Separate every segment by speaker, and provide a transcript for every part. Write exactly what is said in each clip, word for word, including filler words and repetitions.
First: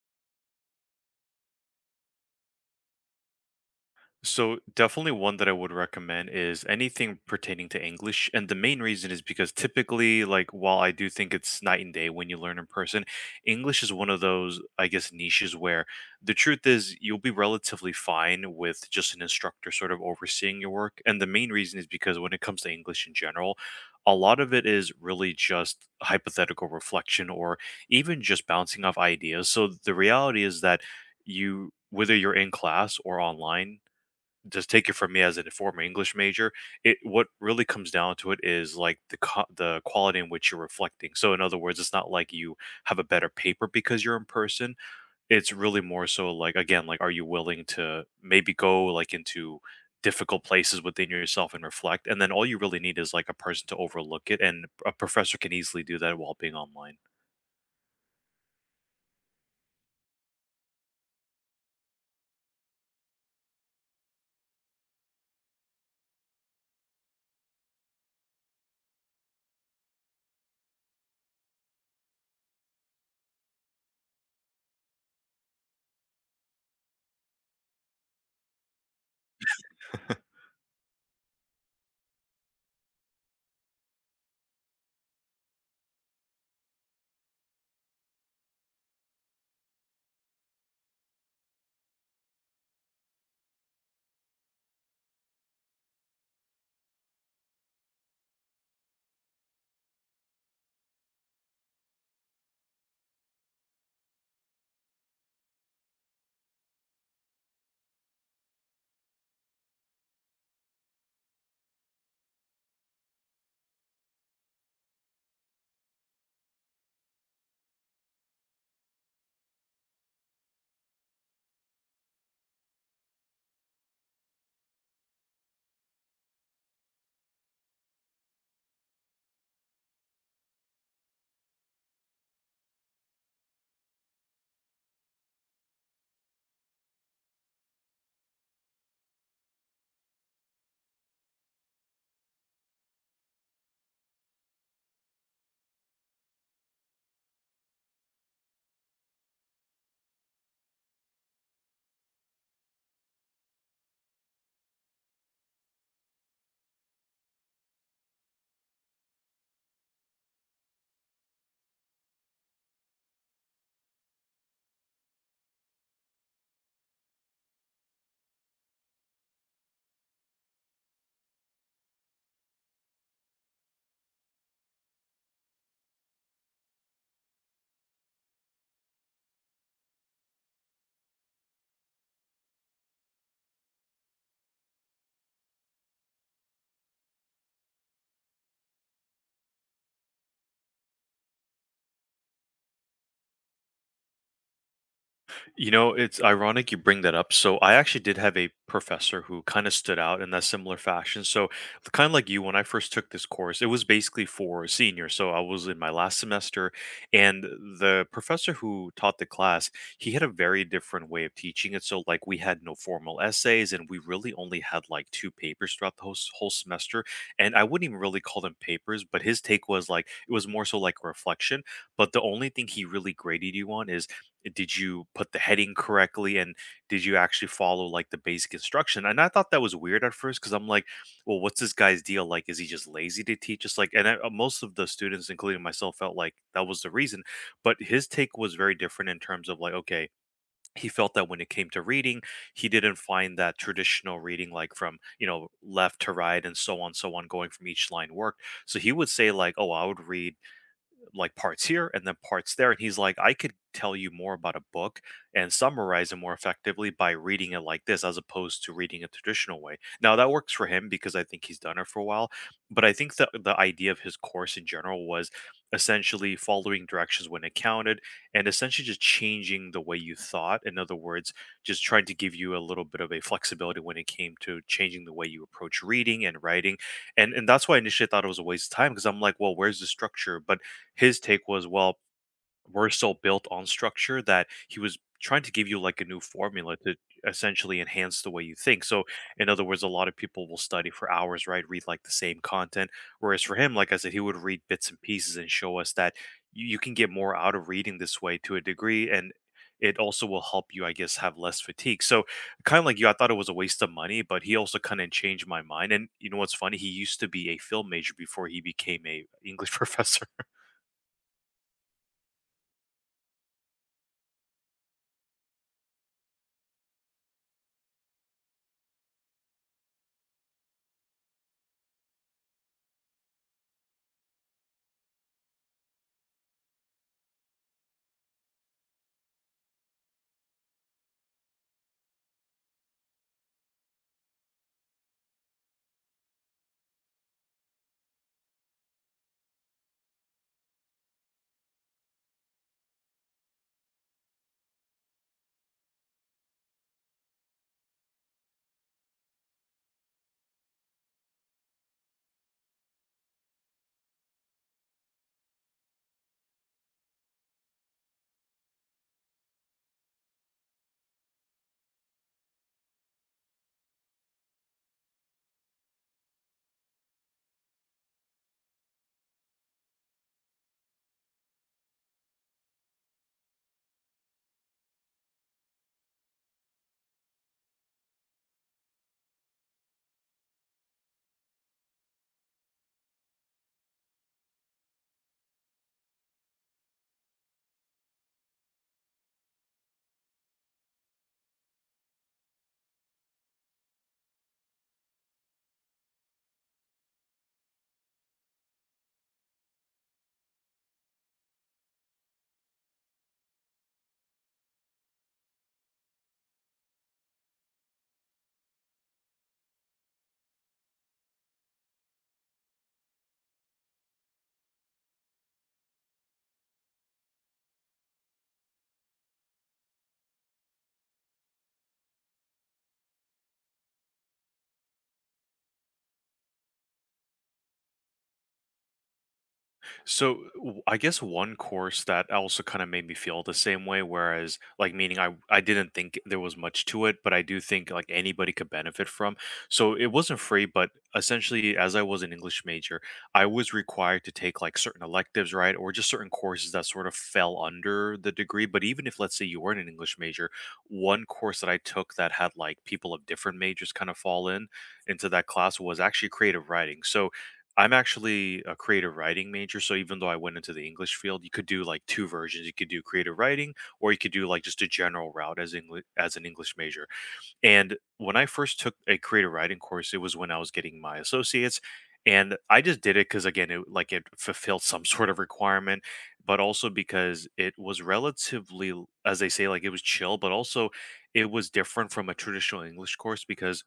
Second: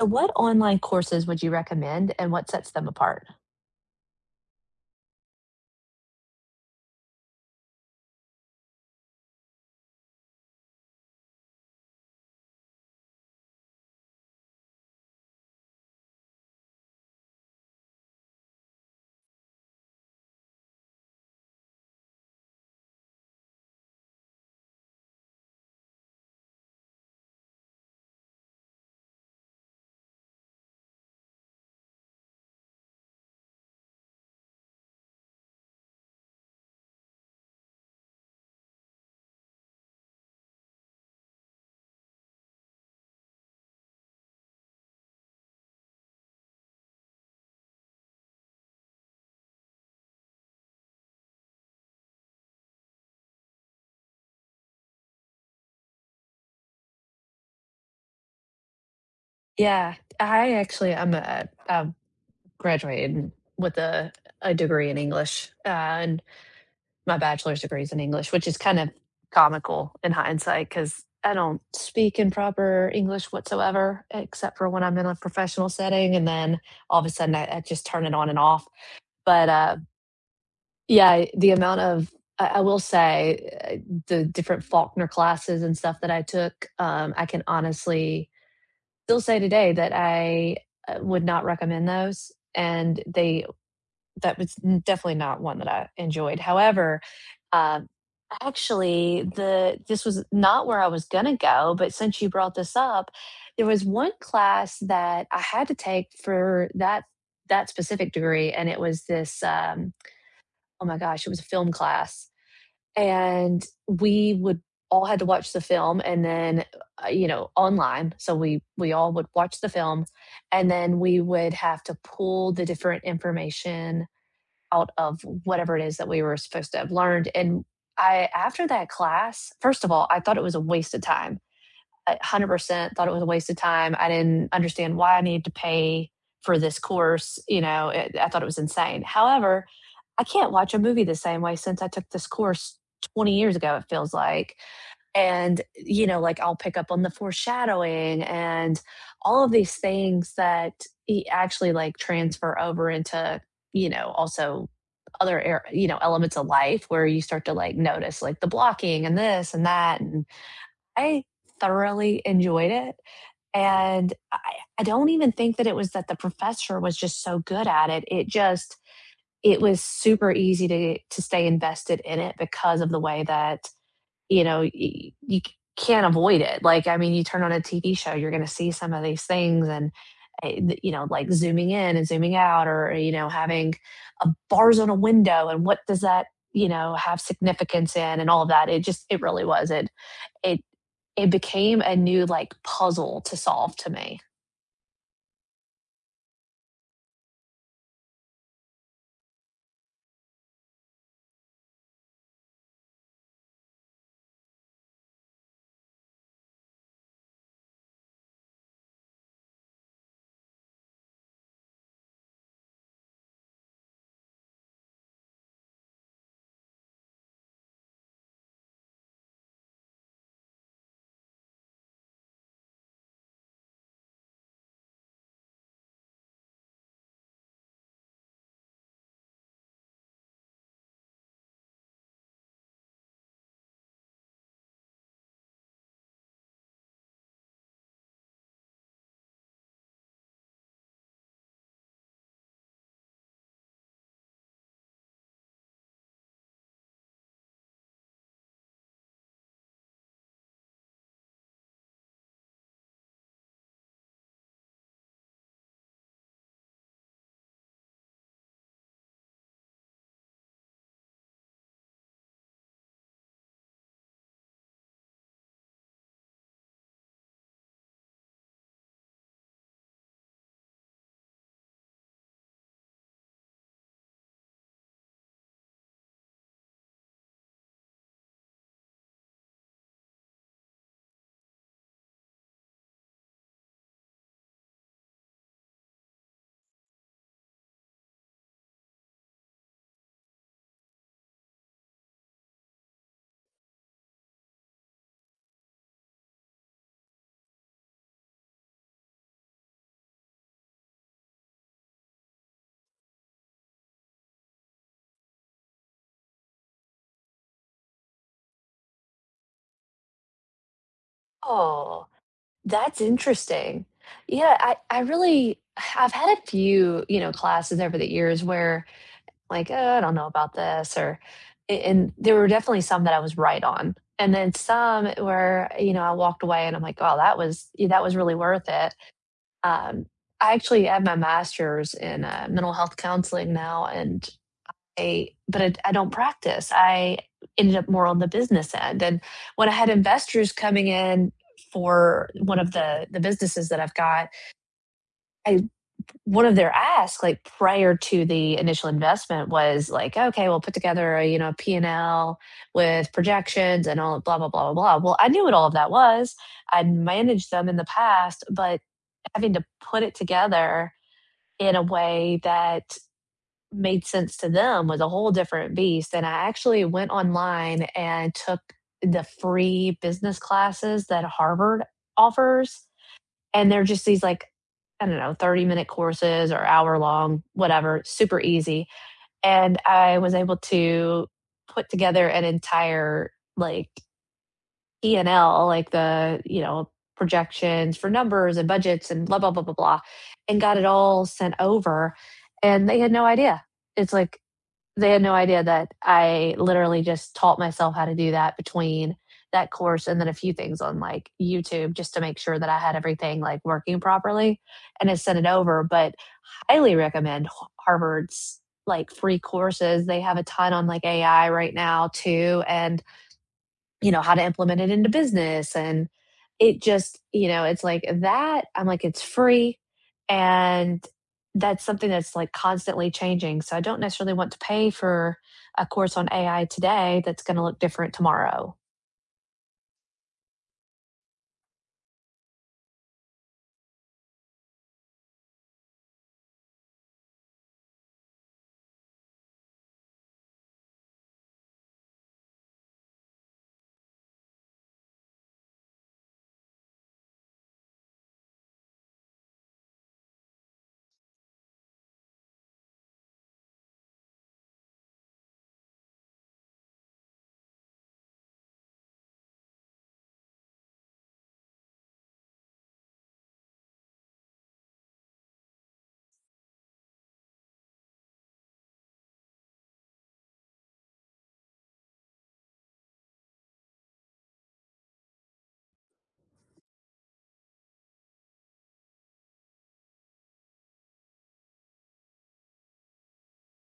Speaker 1: So what online courses would you recommend and what sets them apart?
Speaker 2: So definitely one that I would recommend is anything pertaining to English. And the main reason is because typically, like while I do think it's night and day when you learn in person, English is one of those, I guess, niches where the truth is you'll be relatively fine with just an instructor sort of overseeing your work. And the main reason is because when it comes to English in general, a lot of it is really just hypothetical reflection or even just bouncing off ideas. So the reality is that you whether you're in class or online just take it from me as a former English major, it what really comes down to it is like the co- the quality in which you're reflecting. So in other words, it's not like you have a better paper because you're in person. It's really more so like again, like are you willing to maybe go like into difficult places within yourself and reflect and then all you really need is like a person to overlook it and a professor can easily do that while being online.
Speaker 1: Yeah, I actually I'm a I graduated with a a degree in English, uh, and my bachelor's degree is in English, which is kind of comical in hindsight because I don't speak in proper English whatsoever, except for when I'm in a professional setting, and then all of a sudden I, I just turn it on and off. But uh, Yeah, the amount of I I will say, uh, the different Faulkner classes and stuff that I took. um, I can honestly still say today that I, uh, would not recommend those, and they that was n definitely not one that I enjoyed. However, um, actually, the this was not where I was gonna go, but since you brought this up, there was one class that I had to take for that that specific degree, and it was this, um oh my gosh, it was a film class and we would all had to watch the film and then, uh, you know, online, so we we all would watch the film, and then we would have to pull the different information out of whatever it is that we were supposed to have learned. And I after that class, first of all, I thought it was a waste of time. I one hundred percent thought it was a waste of time. I didn't understand why I needed to pay for this course. You know, it I thought it was insane. However, I can't watch a movie the same way since I took this course twenty years ago, it feels like. And, you know, like, I'll pick up on the foreshadowing and all of these things that e actually, like, transfer over into, you know, also other ar you know, elements of life where you start to, like, notice, like, the blocking and this and that. And I thoroughly enjoyed it, and I I don't even think that it was that the professor was just so good at it, it just it was super easy to to stay invested in it because of the way that you know you, you can't avoid it. Like, I mean, you turn on a TV show, you're going to see some of these things. And eh, th- you know, like zooming in and zooming out, or you know, having a bars on a window and what does that, you know, have significance in, and all of that. It just it really was it it It became a new, like, puzzle to solve to me.
Speaker 2: You know, it's ironic you bring that up. So I actually did have a professor who kind of stood out in that similar fashion. So kind of like you, when I first took this course, it was basically for seniors. So I was in my last semester, and the professor who taught the class, he had a very different way of teaching it. So like we had no formal essays, and we really only had like two papers throughout the whole, s- whole semester. And I wouldn't even really call them papers, but his take was like it was more so like reflection. But the only thing he really graded you on is did you put the heading correctly and did you actually follow like the basic instruction, and I thought that was weird at first because I'm like, well, what's this guy's deal, like is he just lazy to teach us, like, and I, uh, most of the students including myself felt like that was the reason. But his take was very different in terms of like, okay, he felt that when it came to reading he didn't find that traditional reading like from, you know, left to right and so on so on going from each line worked, so he would say like, oh, I would read like parts here and then parts there. And he's like, I could tell you more about a book and summarize it more effectively by reading it like this as opposed to reading a traditional way. Now that works for him because I think he's done it for a while. But I think the the idea of his course in general was essentially following directions when it counted and essentially just changing the way you thought. In other words, just trying to give you a little bit of a flexibility when it came to changing the way you approach reading and writing. And and that's why I initially thought it was a waste of time because I'm like, well, where's the structure? But his take was, "Well, we're so built on structure that" he was trying to give you like a new formula to essentially enhance the way you think. So, in other words, a lot of people will study for hours, right? Read like the same content. Whereas for him, like I said, he would read bits and pieces and show us that you, you can get more out of reading this way to a degree. And it also will help you, I guess, have less fatigue. So, kind of like you, I thought it was a waste of money, but he also kind of changed my mind. And you know what's funny? He used to be a film major before he became a English professor.
Speaker 1: Oh, that's interesting. Yeah, I I really, I've had a few, you know, classes over the years where like, "Uh, I don't know about this," or a and there were definitely some that I was right on, and then some where, you know, I walked away and I'm like, "Oh, that was yeah, that was really worth it." Um, I actually have my master's in, uh, mental health counseling now, and I but I, I don't practice. I ended up more on the business end. And when I had investors coming in for one of the the businesses that I've got, I one of their asks, like, prior to the initial investment was like, okay, we'll put together a, you know, P and L with projections and all blah blah blah blah blah. Well, I knew what all of that was. I'd managed them in the past, but having to put it together in a way that made sense to them was a whole different beast. And I actually went online and took the free business classes that Harvard offers, and they're just these, like, I don't know, thirty-minute courses or hour-long, whatever, super easy. And I was able to put together an entire, like, P and L, like the, you know, projections for numbers and budgets and blah, blah, blah, blah, blah, and got it all sent over, and they had no idea. It's like they had no idea that I literally just taught myself how to do that between that course and then a few things on like YouTube just to make sure that I had everything like working properly, and I sent it over. But I highly recommend Harvard's like free courses. They have a ton on like A I right now too. And you know, how to implement it into business. And it just, you know, it's like that. I'm like, it's free. And that's something that's like constantly changing, so I don't necessarily want to pay for a course on A I today that's going to look different tomorrow.
Speaker 2: So w- I guess one course that also kind of made me feel the same way, whereas like meaning I I didn't think there was much to it, but I do think like anybody could benefit from. So it wasn't free, but essentially as I was an English major, I was required to take like certain electives, right? Or just certain courses that sort of fell under the degree. But even if let's say you weren't an English major, one course that I took that had like people of different majors kind of fall in into that class was actually creative writing. So I'm actually a creative writing major, so even though I went into the English field, you could do like two versions. You could do creative writing, or you could do like just a general route as English as an English major. And when I first took a creative writing course, it was when I was getting my associates, and I just did it because again, it like it fulfilled some sort of requirement, but also because it was relatively, as they say, like it was chill, but also it was different from a traditional English course because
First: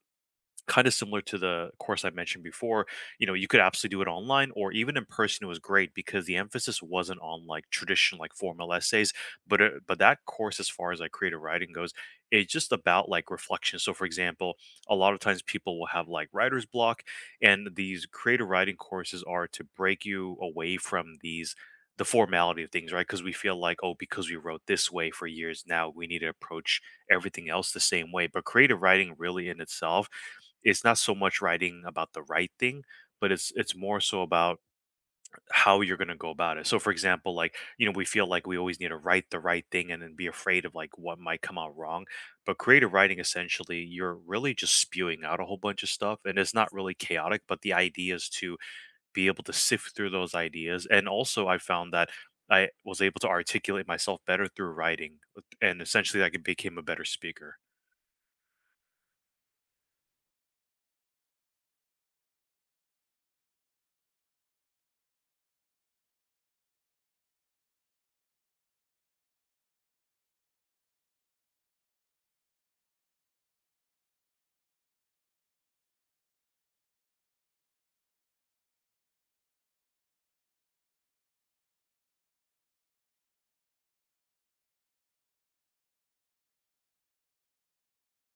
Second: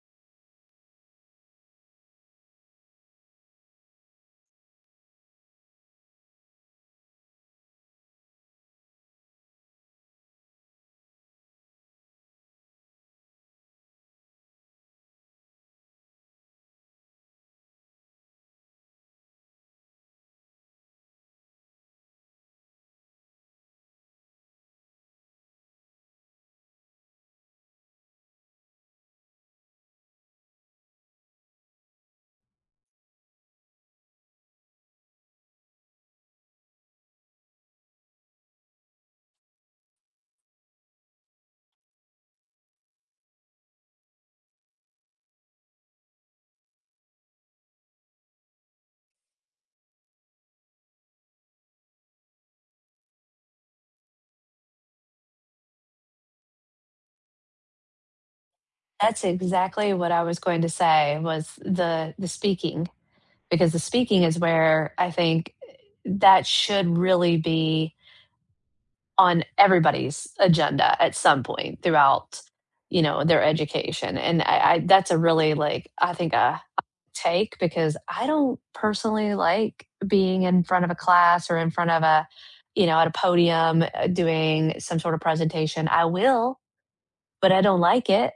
Speaker 2: kind of similar to the course I mentioned before, you know, you could absolutely do it online or even in person. It was great because the emphasis wasn't on like traditional, like formal essays, but uh, but that course, as far as like creative writing goes, it's just about like reflection. So, for example, a lot of times people will have like writer's block, and these creative writing courses are to break you away from these the formality of things, right? Because we feel like, oh, because we wrote this way for years, now we need to approach everything else the same way. But creative writing, really in itself it's not so much writing about the right thing, but it's it's more so about how you're going to go about it. So for example, like, you know, we feel like we always need to write the right thing and then be afraid of like what might come out wrong. But creative writing essentially you're really just spewing out a whole bunch of stuff and it's not really chaotic, but the idea is to be able to sift through those ideas. And also I found that I was able to articulate myself better through writing and essentially like, I became a better speaker.
Speaker 1: That's exactly what I was going to say, was the the speaking. Because the speaking is where I think that should really be on everybody's agenda at some point throughout, you know, their education. And i, I, that's a really, like, I think a take, because I don't personally like being in front of a class or in front of a, you know, at a podium, uh, doing some sort of presentation. I will, but I don't like it.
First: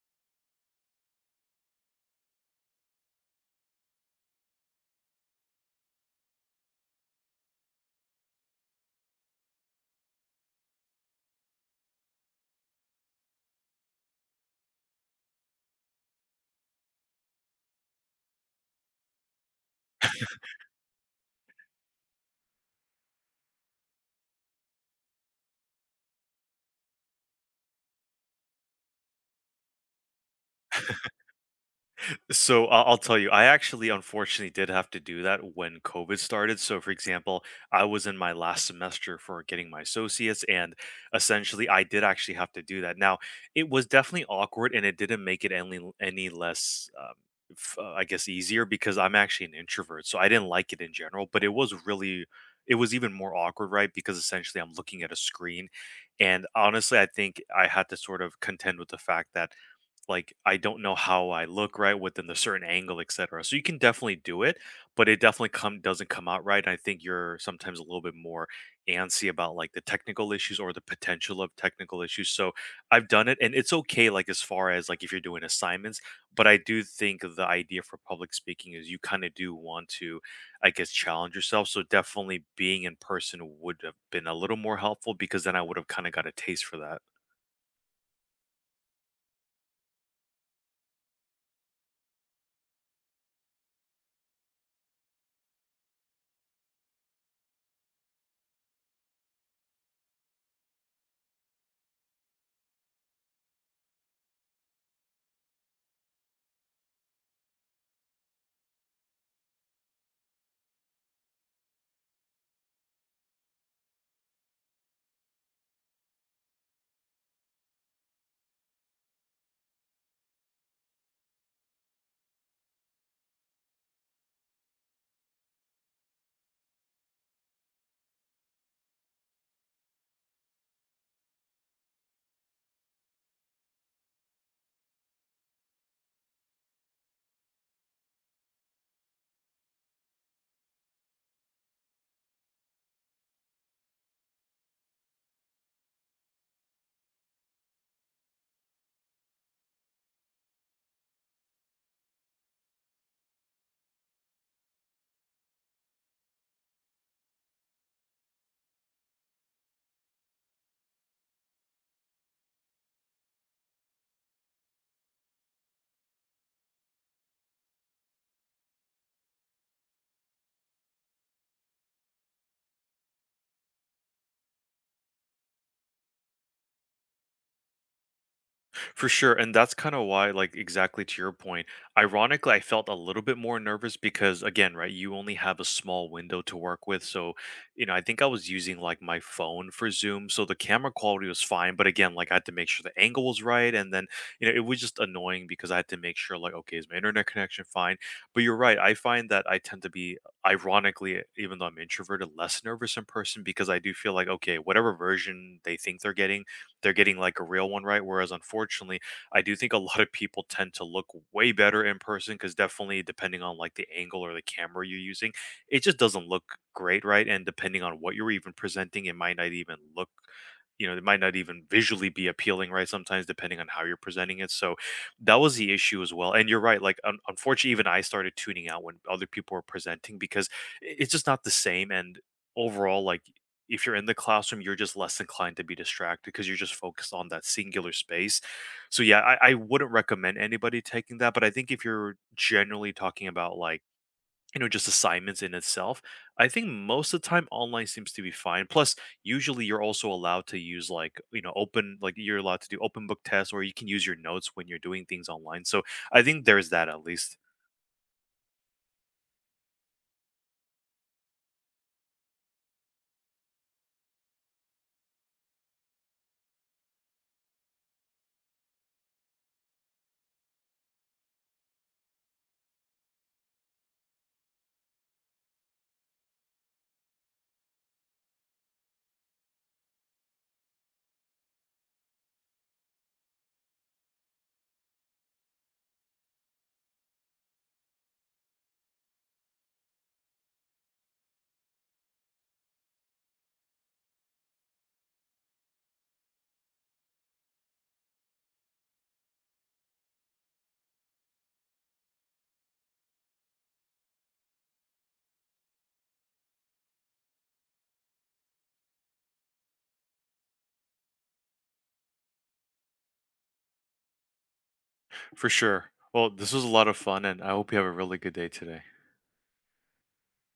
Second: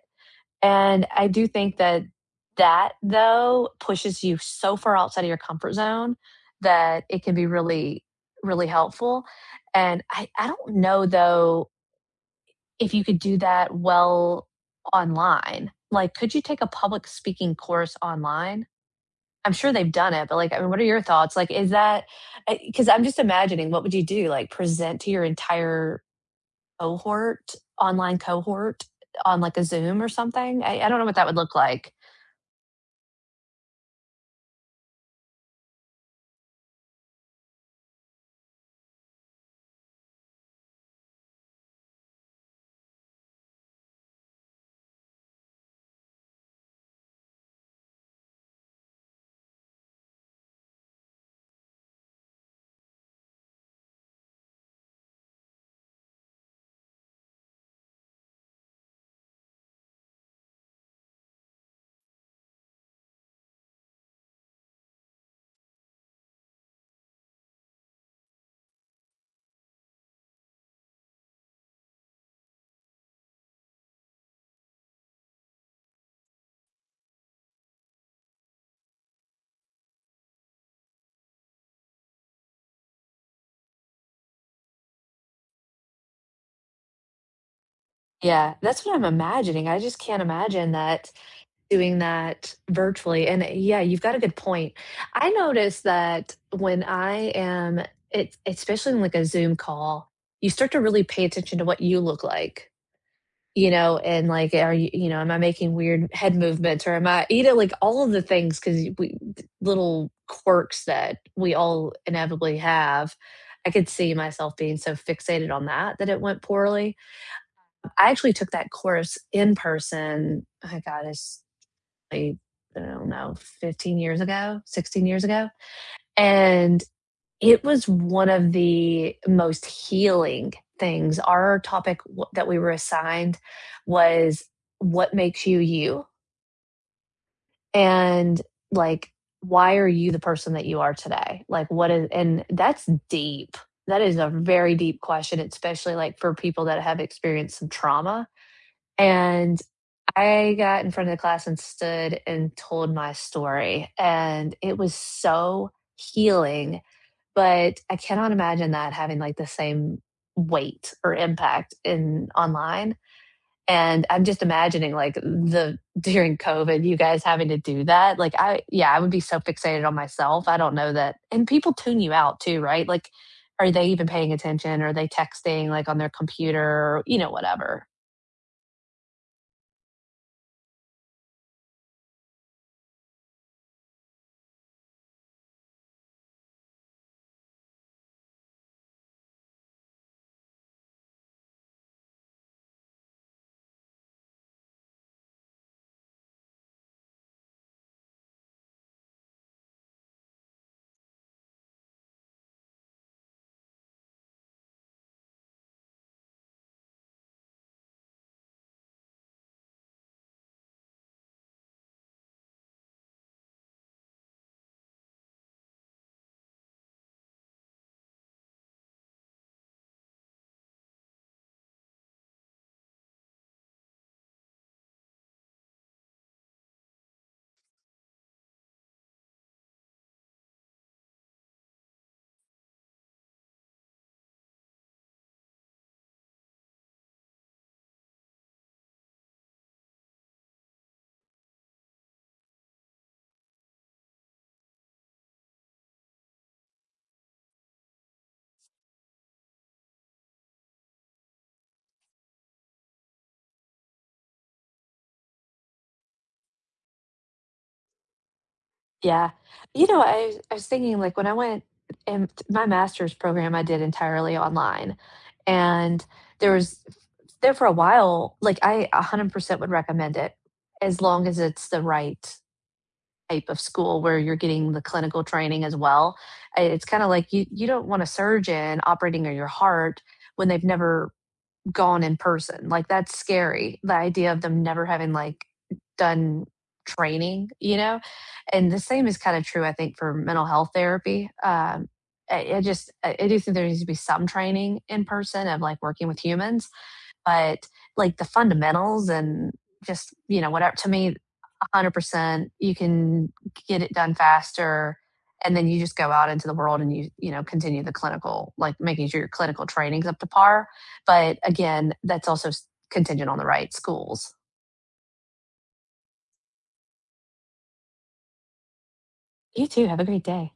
Speaker 1: And I do think that, that though, pushes you so far outside of your comfort zone that it can be really, really helpful. And I I don't know though if you could do that well online. Like, could you take a public speaking course online? I'm sure they've done it, but like, I mean, what are your thoughts? Like, is that, because 'cause I'm just imagining what would you do? Like, present to your entire cohort, online cohort, on like a Zoom or something? I I don't know what that would look like.
Speaker 2: So I- I'll tell you, I actually unfortunately did have to do that when COVID started. So, for example, I was in my last semester for getting my associates, and essentially, I did actually have to do that. Now, it was definitely awkward, and it didn't make it any any less, um, f- uh, I guess, easier because I'm actually an introvert, so I didn't like it in general. But it was really, it was even more awkward, right? Because essentially, I'm looking at a screen, and honestly, I think I had to sort of contend with the fact that like I don't know how I look right within the certain angle, et cetera. So you can definitely do it, but it definitely come doesn't come out right. I think you're sometimes a little bit more antsy about like the technical issues or the potential of technical issues. So I've done it and it's okay like as far as like if you're doing assignments, but I do think the idea for public speaking is you kind of do want to, I guess, challenge yourself. So definitely being in person would have been a little more helpful because then I would have kind of got a taste for that.
Speaker 1: Yeah, that's what I'm imagining. I just can't imagine that doing that virtually, and uh, yeah, you've got a good point. I notice that when I am it's especially in, like, a Zoom call, you start to really pay attention to what you look like, you know, and, like, are you you know, am I making weird head movements, or am I, you know, like, all of the things, because we, little quirks that we all inevitably have. I could see myself being so fixated on that, that it went poorly. I actually took that course in person. I got it's I don't know, fifteen years ago, sixteen years ago. And it was one of the most healing things. Our topic w- that we were assigned was what makes you you, and like, why are you the person that you are today? Like, what is and that's deep. That is a very deep question, especially like for people that have experienced some trauma. And I got in front of the class and stood and told my story, and it was so healing. But I cannot imagine that having like the same weight or impact in online. And I'm just imagining, like, the, during COVID, you guys having to do that. Like, I, yeah, I would be so fixated on myself. I don't know that. And people tune you out too, right? Like, are they even paying attention? Are they texting like on their computer? You know, whatever.
Speaker 2: For sure, and that's kind of why, like, exactly to your point. Ironically, I felt a little bit more nervous because, again, right, you only have a small window to work with. So, you know, I think I was using like my phone for Zoom, so the camera quality was fine. But again, like, I had to make sure the angle was right, and then, you know, it was just annoying because I had to make sure, like, okay, is my internet connection fine? But you're right. I find that I tend to be, ironically, even though I'm introverted, less nervous in person because I do feel like, okay, whatever version they think they're getting they're getting like a real one, right? Whereas unfortunately I do think a lot of people tend to look way better in person because definitely depending on like the angle or the camera you're using it just doesn't look great, right? And depending on what you're even presenting it might not even look, you know, it might not even visually be appealing, right? Sometimes depending on how you're presenting it. So that was the issue as well. And you're right, like un- unfortunately even I started tuning out when other people were presenting because i- it's just not the same. And overall, like, if you're in the classroom, you're just less inclined to be distracted because you're just focused on that singular space. So yeah, I, I wouldn't recommend anybody taking that. But I think if you're generally talking about like, you know, just assignments in itself, I think most of the time online seems to be fine. Plus, usually you're also allowed to use like, you know, open, like you're allowed to do open book tests or you can use your notes when you're doing things online. So I think there's that at least.
Speaker 1: Yeah. You know, I was I was thinking, like, when I went in my master's program, I did entirely online, and there was there, for a while, like, I one hundred percent would recommend it, as long as it's the right type of school where you're getting the clinical training as well. I It's kinda like, you you don't want a surgeon operating on your heart when they've never gone in person. Like, that's scary. The idea of them never having, like, done training, you know? And the same is kind of true, I think, for mental health therapy. Um, I, I just, I I do think there needs to be some training in person of like working with humans. But like, the fundamentals and just, you know, whatever, to me, one hundred percent. You can get it done faster, and then you just go out into the world and you you know, continue the clinical, like making sure your clinical training's up to par. But again, that's also contingent on the right schools.
Speaker 2: For sure. Well, this was a lot of fun and I hope you have a really good day today.
Speaker 1: You too. Have a great day.